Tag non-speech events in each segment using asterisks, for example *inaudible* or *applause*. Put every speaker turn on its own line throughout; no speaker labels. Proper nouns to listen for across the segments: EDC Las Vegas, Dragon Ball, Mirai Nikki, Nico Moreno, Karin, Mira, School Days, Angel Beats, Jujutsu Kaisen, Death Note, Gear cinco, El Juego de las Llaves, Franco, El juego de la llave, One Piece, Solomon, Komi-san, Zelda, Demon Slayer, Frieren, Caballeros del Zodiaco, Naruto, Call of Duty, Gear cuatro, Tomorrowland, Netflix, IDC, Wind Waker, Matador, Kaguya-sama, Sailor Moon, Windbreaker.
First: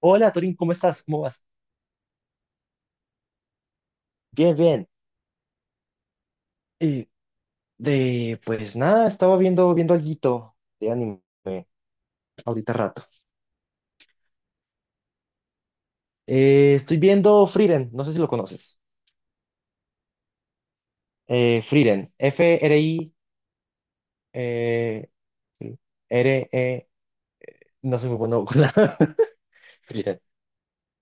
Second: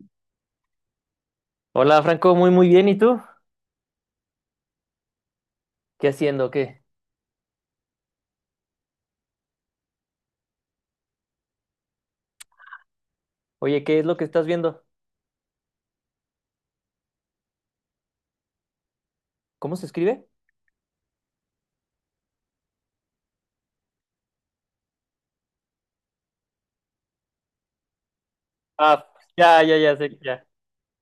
Hola, Torín, ¿cómo estás? ¿Cómo vas?
Hola Franco, muy muy bien. ¿Y tú?
Bien, bien.
¿Qué haciendo? ¿Qué?
Eh, pues nada, estaba viendo alguito de anime ahorita rato.
Oye, ¿qué es lo que estás viendo?
Estoy viendo Frieren, no sé si lo conoces.
¿Cómo se escribe?
Frieren, F-R-I, eh, sí, R-E, no soy muy bueno con la...
Ah,
*laughs*
ya, ya, ya sé,
Frieren,
ya.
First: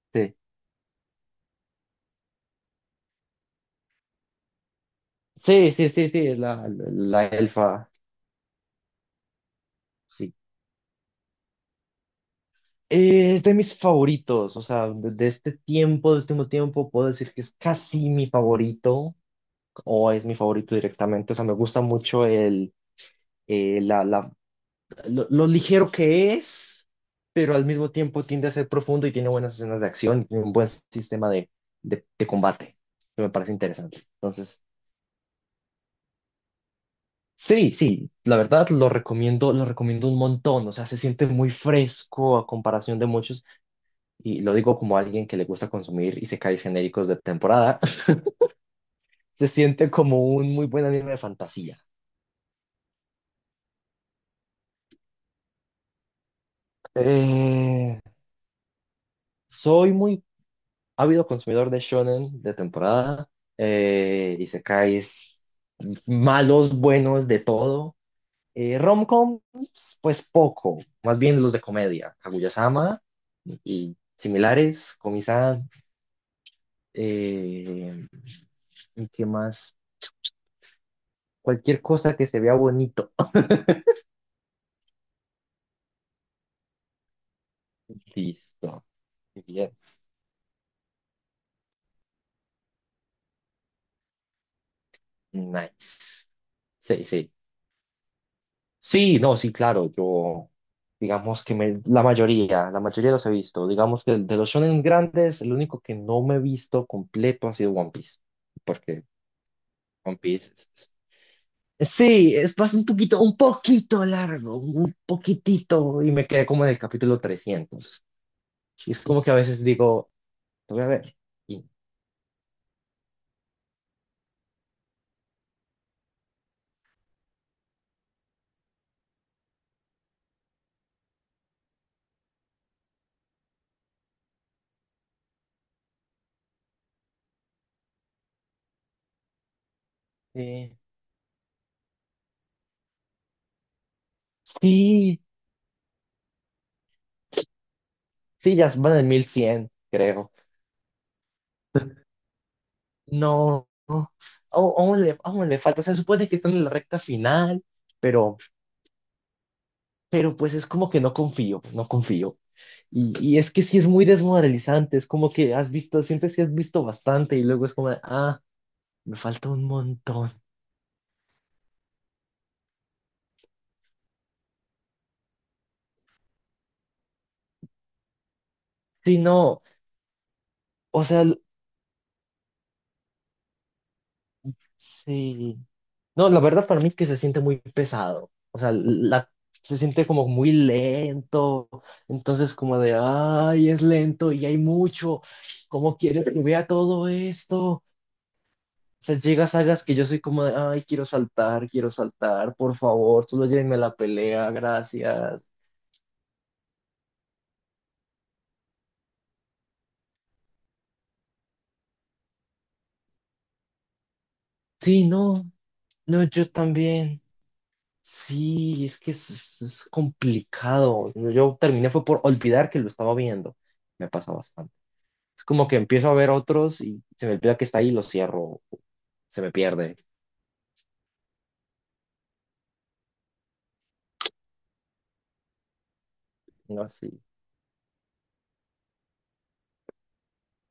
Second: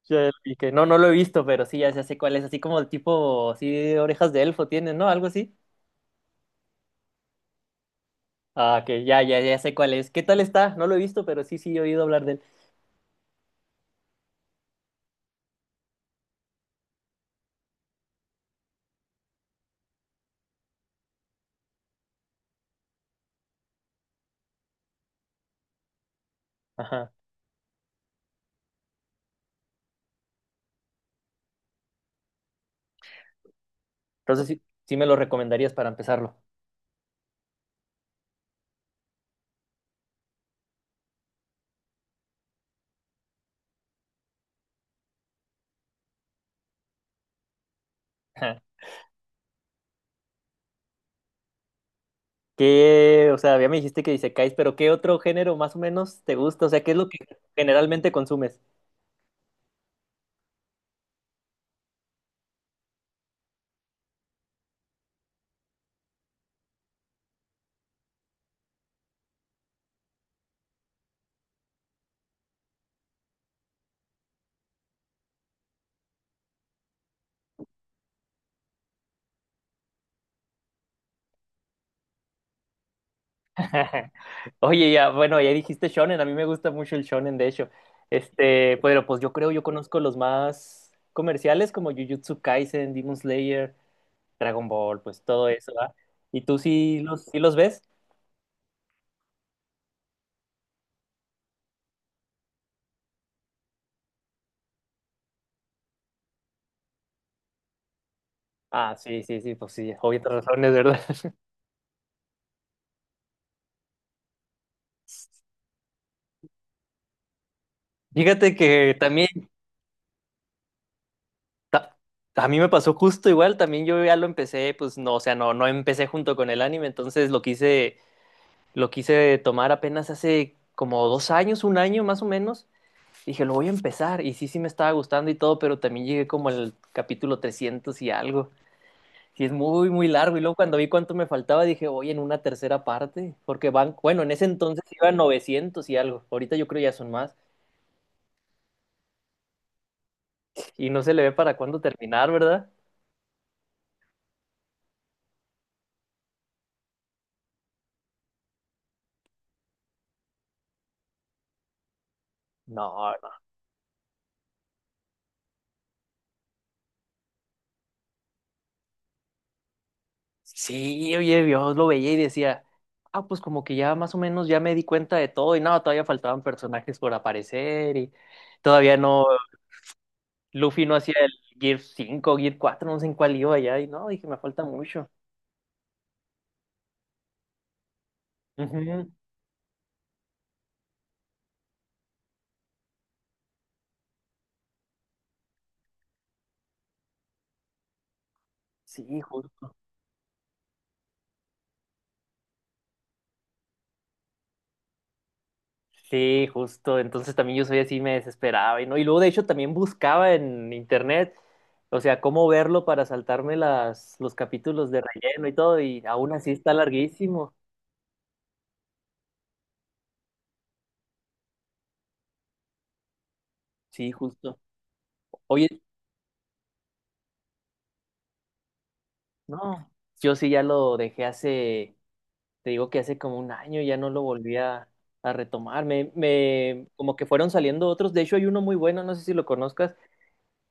Ya lo
sí.
vi que no, no lo he visto, pero sí, ya, ya sé cuál es. Así como el tipo, así orejas de elfo tiene, ¿no? Algo así.
Sí, sí, sí, sí, es la, la elfa,
Ah, que ya, ya, ya sé cuál es. ¿Qué
sí.
tal está? No lo he visto, pero sí, sí, he oído hablar de él.
Es de mis favoritos, o sea, de este tiempo, de este último tiempo, puedo decir que es casi mi favorito. O es mi favorito directamente. O sea, me gusta mucho eh, la, la- lo ligero que es,
Ajá.
pero al mismo tiempo tiende a ser profundo y tiene buenas escenas de acción y tiene un buen sistema de combate, que me parece interesante.
Entonces sí,
Entonces,
sí me lo recomendarías para empezarlo.
sí, sí, la verdad lo recomiendo un montón. O sea, se siente muy fresco a comparación de muchos, y lo digo como alguien que le gusta consumir y isekais genéricos de temporada. *laughs*
Ajá.
Se siente como un muy buen anime de fantasía.
¿Qué? O sea, ya me dijiste que dice Isekais, pero ¿qué otro género más o menos te gusta? O sea, ¿qué es lo que
Eh,
generalmente consumes?
soy muy Ha habido consumidor de shonen de temporada, isekais, malos, buenos, de todo. Romcoms, pues poco, más bien los de comedia, Kaguya-sama y similares, Komi-san, eh, ¿y qué más? Cualquier cosa que se vea bonito.
*laughs* Oye, ya, bueno, ya dijiste shonen, a mí me gusta mucho el shonen, de hecho.
*laughs*
Este,
Listo,
pero pues yo creo, yo
bien,
conozco los más comerciales como Jujutsu Kaisen, Demon Slayer, Dragon Ball, pues todo eso, ¿va?
nice.
¿Y tú
Sí, sí.
sí los ves?
Sí, no, sí, claro, yo digamos que la mayoría los he visto. Digamos que de los shonen grandes, el único que no me he visto completo ha sido One Piece,
Ah,
porque
sí, sí, sí, pues sí,
One
obvias
Piece
razones, ¿verdad? *laughs*
Sí, es bastante un poquito largo, un poquitito, y me quedé como en el capítulo 300.
Fíjate
Y
que
es como que a
también
veces digo, lo voy a ver. Y,
ta- a mí me pasó justo igual, también yo ya lo empecé, pues no, o sea, no, no empecé junto con el anime, entonces lo quise tomar apenas hace como dos años, un año más o menos. Dije, lo voy a empezar. Y sí, sí me estaba gustando y todo, pero también llegué como al capítulo 300 y algo. Y es muy, muy largo. Y luego
eh,
cuando vi cuánto me faltaba, dije, oye, en una tercera parte. Porque van, bueno, en ese entonces iban
sí,
900 y algo. Ahorita yo creo ya son más.
sí, ya van en 1100, creo.
Y no se le ve para cuándo terminar, ¿verdad?
No, no. Aún le falta. Se supone que están en la recta final, pero, pero pues es como que no confío, no confío.
No,
Y,
no.
y es que sí es muy desmoralizante, es como que has visto, sientes que has visto bastante y luego es como, de, ah, me falta un montón.
Sí, oye, Dios lo veía y decía, ah, pues como que ya más o menos ya me di cuenta de todo. Y no, todavía faltaban personajes por aparecer y todavía
Sí,
no,
no,
Luffy no
o
hacía
sea,
el Gear cinco, Gear cuatro, no sé en cuál iba ya, y no, dije, me falta mucho.
sí. No, la verdad para mí es que se siente muy pesado. O sea,
Ujú.
se siente como muy lento. Entonces como de, ay, es lento y hay mucho. ¿Cómo quieres que vea todo esto? Sea,
Sí,
llega a
justo.
sagas que yo soy como de, ay, quiero saltar, por favor, solo llévenme a la pelea, gracias.
Sí, justo. Entonces también yo soy así, me desesperaba y no. Y luego de hecho también buscaba en internet, o sea, cómo verlo para saltarme las, los capítulos de
Sí,
relleno
no,
y todo, y
no,
aún
yo
así está
también.
larguísimo.
Sí, es que es, complicado. Yo terminé fue por olvidar que lo estaba viendo. Me
Sí,
pasa
justo.
bastante. Es como
Oye,
que empiezo a ver otros y se me olvida que está ahí y lo cierro. Se me
no,
pierde.
yo sí ya lo dejé hace. Te digo que hace como un año ya no lo volví a retomar.
No,
Como
sí.
que fueron saliendo otros. De hecho, hay uno muy bueno, no sé si lo conozcas,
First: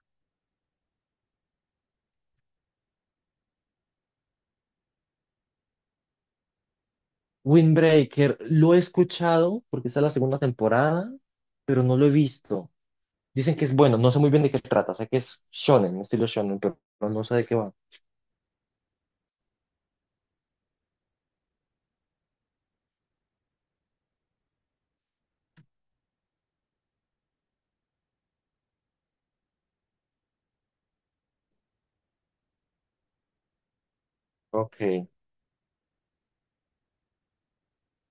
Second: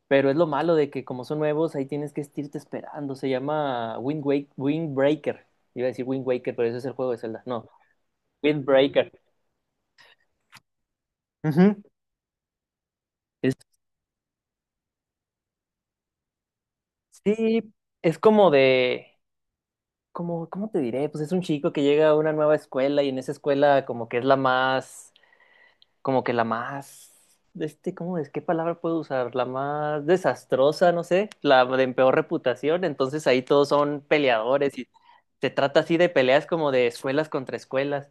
pero es lo malo de que como son nuevos, ahí tienes que estirte esperando. Se llama Wind Wake, Windbreaker. Iba a decir Wind Waker, pero ese es el juego de Zelda. No,
Windbreaker, lo he
Windbreaker.
escuchado porque está la segunda temporada,
Ujú.
pero no lo he visto. Dicen
Es-
que es bueno, no sé muy bien de qué trata, sé que es shonen, estilo shonen, pero no sé de qué
sí,
va.
es como de... Como, ¿cómo te diré? Pues es un chico que llega a una nueva escuela y en esa escuela como que es la más como que la más, este, ¿cómo es? ¿Qué palabra puedo usar? La más desastrosa, no sé, la de peor reputación, entonces ahí todos son peleadores
Ok,
y se trata así de peleas como de escuelas contra escuelas.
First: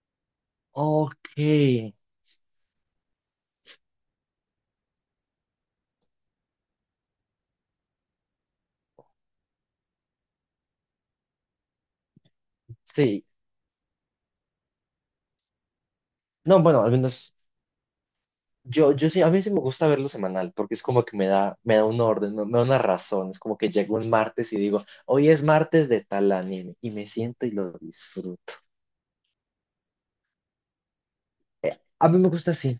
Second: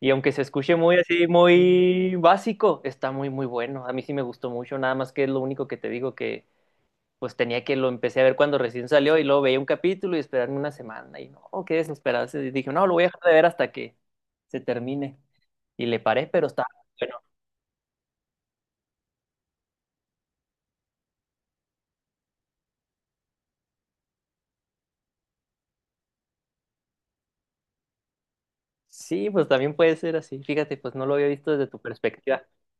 Y aunque se escuche muy así,
ok,
muy básico, está muy, muy bueno. A mí sí me gustó mucho, nada más que es lo único que te digo que pues tenía que lo empecé a ver cuando recién salió y luego veía un capítulo y esperarme una semana y no, qué desesperado. Y dije, no, lo voy a dejar
sí.
de ver hasta que se termine. Y le paré, pero
No,
está.
bueno, al menos yo, yo sí, a mí sí me gusta verlo semanal, porque es como que me da un orden, me da una razón, es como que llego un martes y digo, hoy es martes de tal anime, y me siento y lo disfruto.
Sí, pues también puede ser así. Fíjate, pues no lo había visto desde tu
A mí me
perspectiva.
gusta así,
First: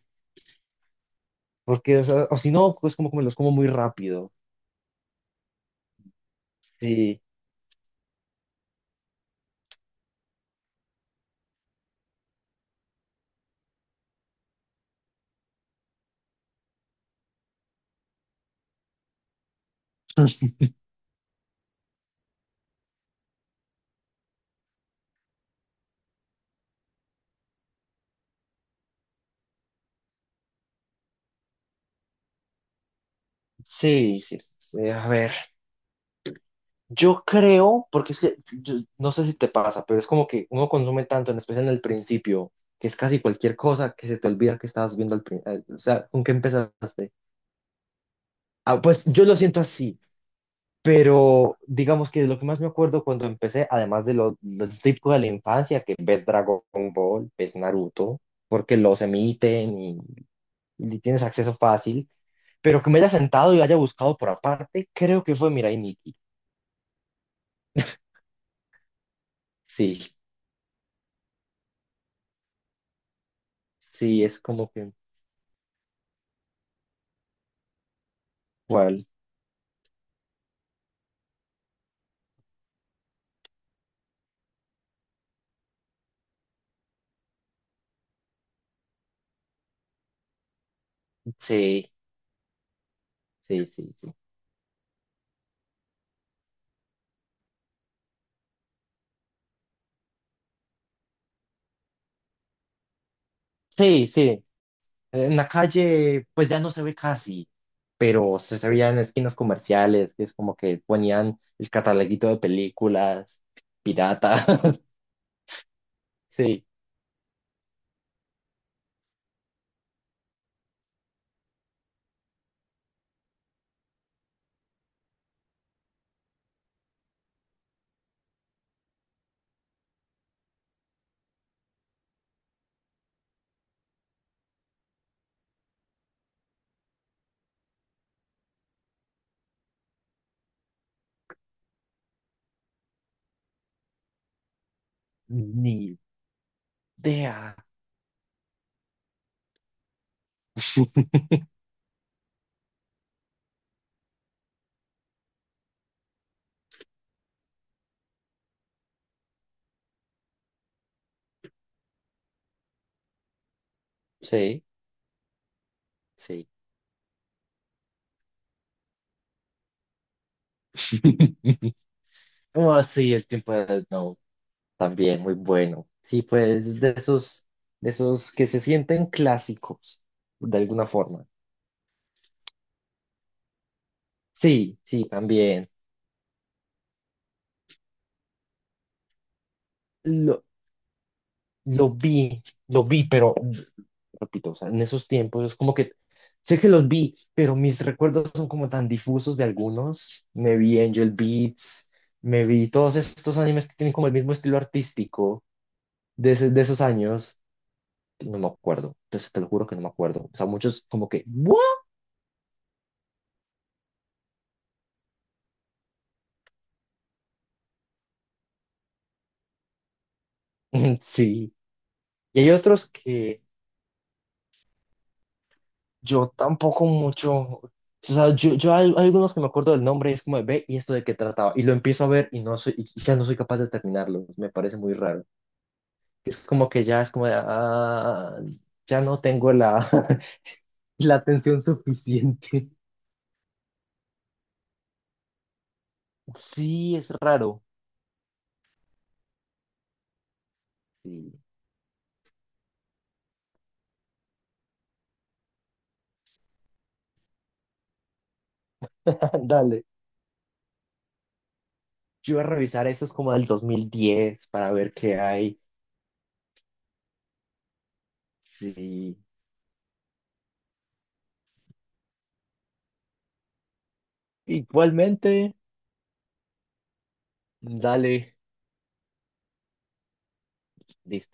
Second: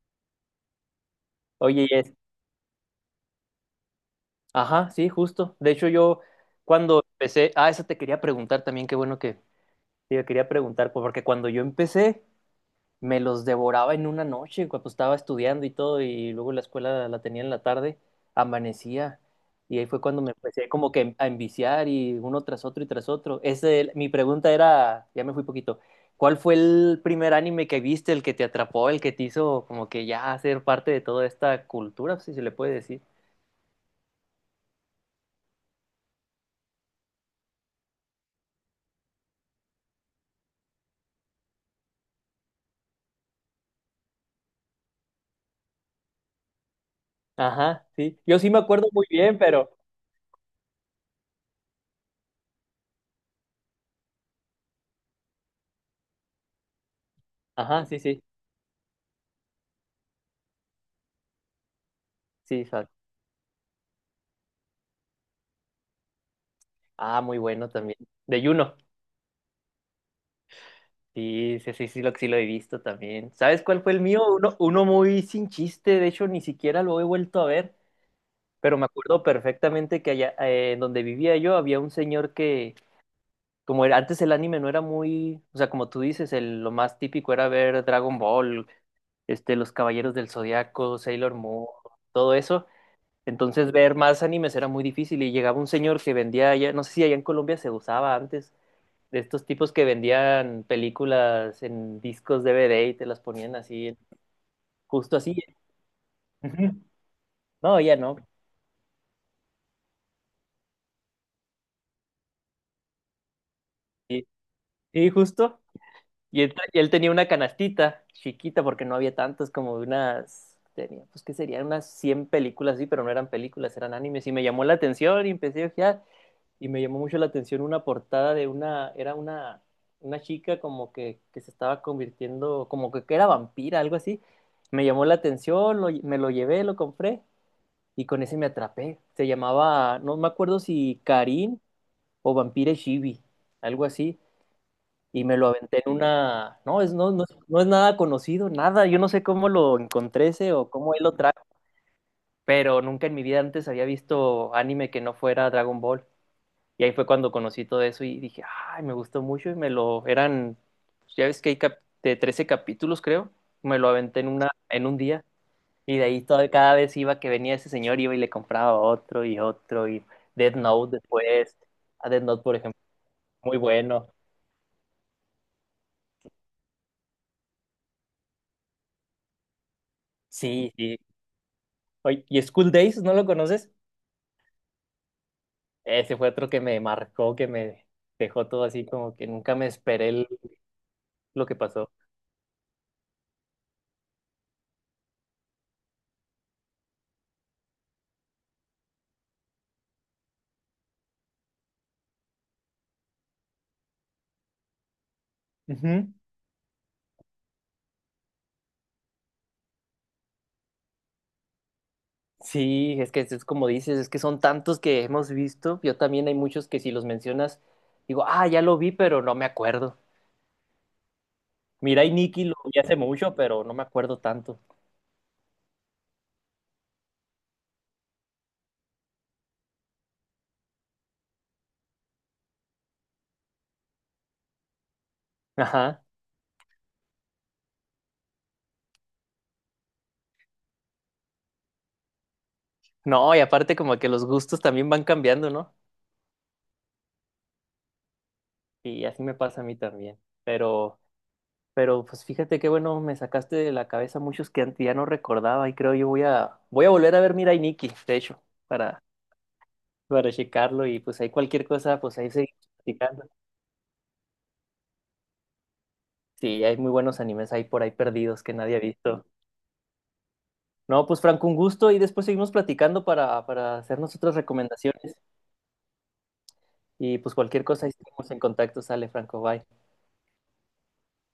Oye,
porque,
y
o
es.
sea, o si no, es como que me los como muy rápido.
Ajá, sí, justo. De hecho, yo cuando
Sí,
empecé, ah, eso te quería preguntar también, qué bueno que te quería preguntar, pues, porque cuando yo empecé, me los devoraba en una noche cuando estaba estudiando y todo, y luego la escuela la tenía en la tarde, amanecía. Y ahí fue cuando me
*clears throat*
empecé como que a enviciar y uno tras otro y tras otro. Ese, mi pregunta era, ya me fui poquito, ¿cuál fue el primer anime que viste, el que te atrapó, el que te hizo como que ya ser parte de toda esta cultura, si se le puede decir?
sí, sí. Sí, a ver. Yo creo, porque es que no sé si te pasa, pero es como que uno consume tanto, en especial en el principio, que es casi cualquier cosa que se te olvida que estabas viendo al principio. O sea, ¿con qué empezaste?
Ajá, sí. Yo sí me
Ah,
acuerdo
pues
muy
yo
bien,
lo siento
pero...
así, pero digamos que de lo que más me acuerdo cuando empecé, además de lo típico de la infancia, que ves Dragon Ball, ves
Ajá, sí,
Naruto,
sí,
porque los emiten y tienes acceso fácil,
sí.
pero que me haya sentado y haya buscado por aparte, creo que fue Mirai Nikki.
Ah, muy bueno también. De Juno.
Sí,
Sí, sí, sí, sí lo he visto también. ¿Sabes cuál fue el mío?
sí, es
Uno,
como
uno
que.
muy sin chiste, de hecho ni siquiera lo he vuelto a ver, pero me
¿Cuál?
acuerdo perfectamente que allá en donde vivía yo había un señor que, como era, antes el anime no era muy, o sea, como tú dices, el, lo más típico era ver Dragon Ball, este, los Caballeros del Zodiaco, Sailor Moon,
Sí,
todo eso.
sí,
Entonces
sí,
ver
sí.
más animes era muy difícil y llegaba un señor que vendía allá, no sé si allá en Colombia se usaba antes de estos tipos que vendían películas en discos DVD y te las ponían así,
Sí, sí.
justo
En
así.
la calle, pues ya no se
Ujú.
ve casi,
No, ya no.
pero se veía en esquinas comerciales, que es como que ponían el cataloguito de películas
Sí,
piratas. *laughs*
sí, justo.
Sí,
Y él tenía una canastita chiquita porque no había tantas, como unas, tenía, pues que serían unas 100 películas, sí, pero no eran películas, eran animes. Y me llamó la atención y empecé a ojear. Y me llamó mucho la atención una portada de una, era una chica como que se estaba convirtiendo, como que era vampira, algo así. Me llamó la atención, me lo llevé, lo compré. Y con ese me atrapé. Se llamaba, no me acuerdo si Karin o Vampire Shibi, algo así. Y me lo
ni
aventé en una. No, es, no, no, es
idea.
no es nada conocido, nada. Yo no sé cómo lo encontré ese o cómo él lo trajo, pero nunca en mi vida antes había visto anime que no fuera Dragon Ball. Y ahí fue cuando conocí todo eso y dije, ay, me gustó mucho y me lo. Eran, ya ves que hay de 13 capítulos, creo. Me lo aventé en una,
Sí,
en un día. Y de ahí
sí.
todo, cada vez iba que venía ese señor, iba y le compraba otro y otro. Y Death Note después.
*laughs*
A Death Note, por ejemplo,
Oh, sí, el tiempo
muy
de
bueno.
no también muy bueno. Sí, pues de esos que se sienten clásicos, de
Sí,
alguna
sí.
forma.
Oye, ¿y School Days? ¿No lo conoces?
Sí, sí, también.
Ese fue otro que me marcó, que me dejó todo así como que nunca me esperé
Lo-
lo que pasó.
Lo vi, lo vi, pero repito, o sea, en esos tiempos es como que sé que los vi, pero mis recuerdos son como tan difusos de algunos. Me vi Angel Beats, me vi todos estos animes que tienen como el mismo estilo artístico
Ujú.
de esos años. No me acuerdo, entonces te lo juro que no me acuerdo. O sea, muchos como que, ¿what?
Sí, es que es como dices, es que son tantos que hemos visto. Yo también hay muchos que si los mencionas, digo, ah, ya lo vi, pero no me acuerdo.
*laughs* Sí.
Mira, y
Y
Nicky
hay
lo vi
otros
hace mucho,
que
pero no me acuerdo tanto.
Yo tampoco mucho. O sea, yo hay algunos que me acuerdo del nombre y es como de ve y esto de qué trataba. Y lo empiezo a ver y no soy, y ya no soy capaz de terminarlo. Me parece muy raro.
Ajá.
Es como que ya es como de, ah, ya no tengo la, *laughs* la atención suficiente.
No, y aparte como que los gustos también van cambiando, ¿no?
Sí, es raro.
Y así me pasa a mí también. Pero,
Sí.
pero pues fíjate qué bueno, me sacaste de la cabeza muchos que antes ya no recordaba y creo yo voy a, voy a volver a ver Mira y Nikki, de hecho, para,
*laughs* Dale.
para checarlo y pues ahí cualquier cosa, pues ahí
Yo voy a
seguimos
revisar eso es
platicando.
como del 2010 para ver qué hay.
Sí, hay muy buenos animes ahí por ahí perdidos que nadie ha
Sí.
visto. No, pues Franco, un gusto y después seguimos platicando para hacernos otras recomendaciones
Igualmente,
y pues cualquier cosa ahí seguimos
dale.
en contacto, sale Franco, bye.
Listo.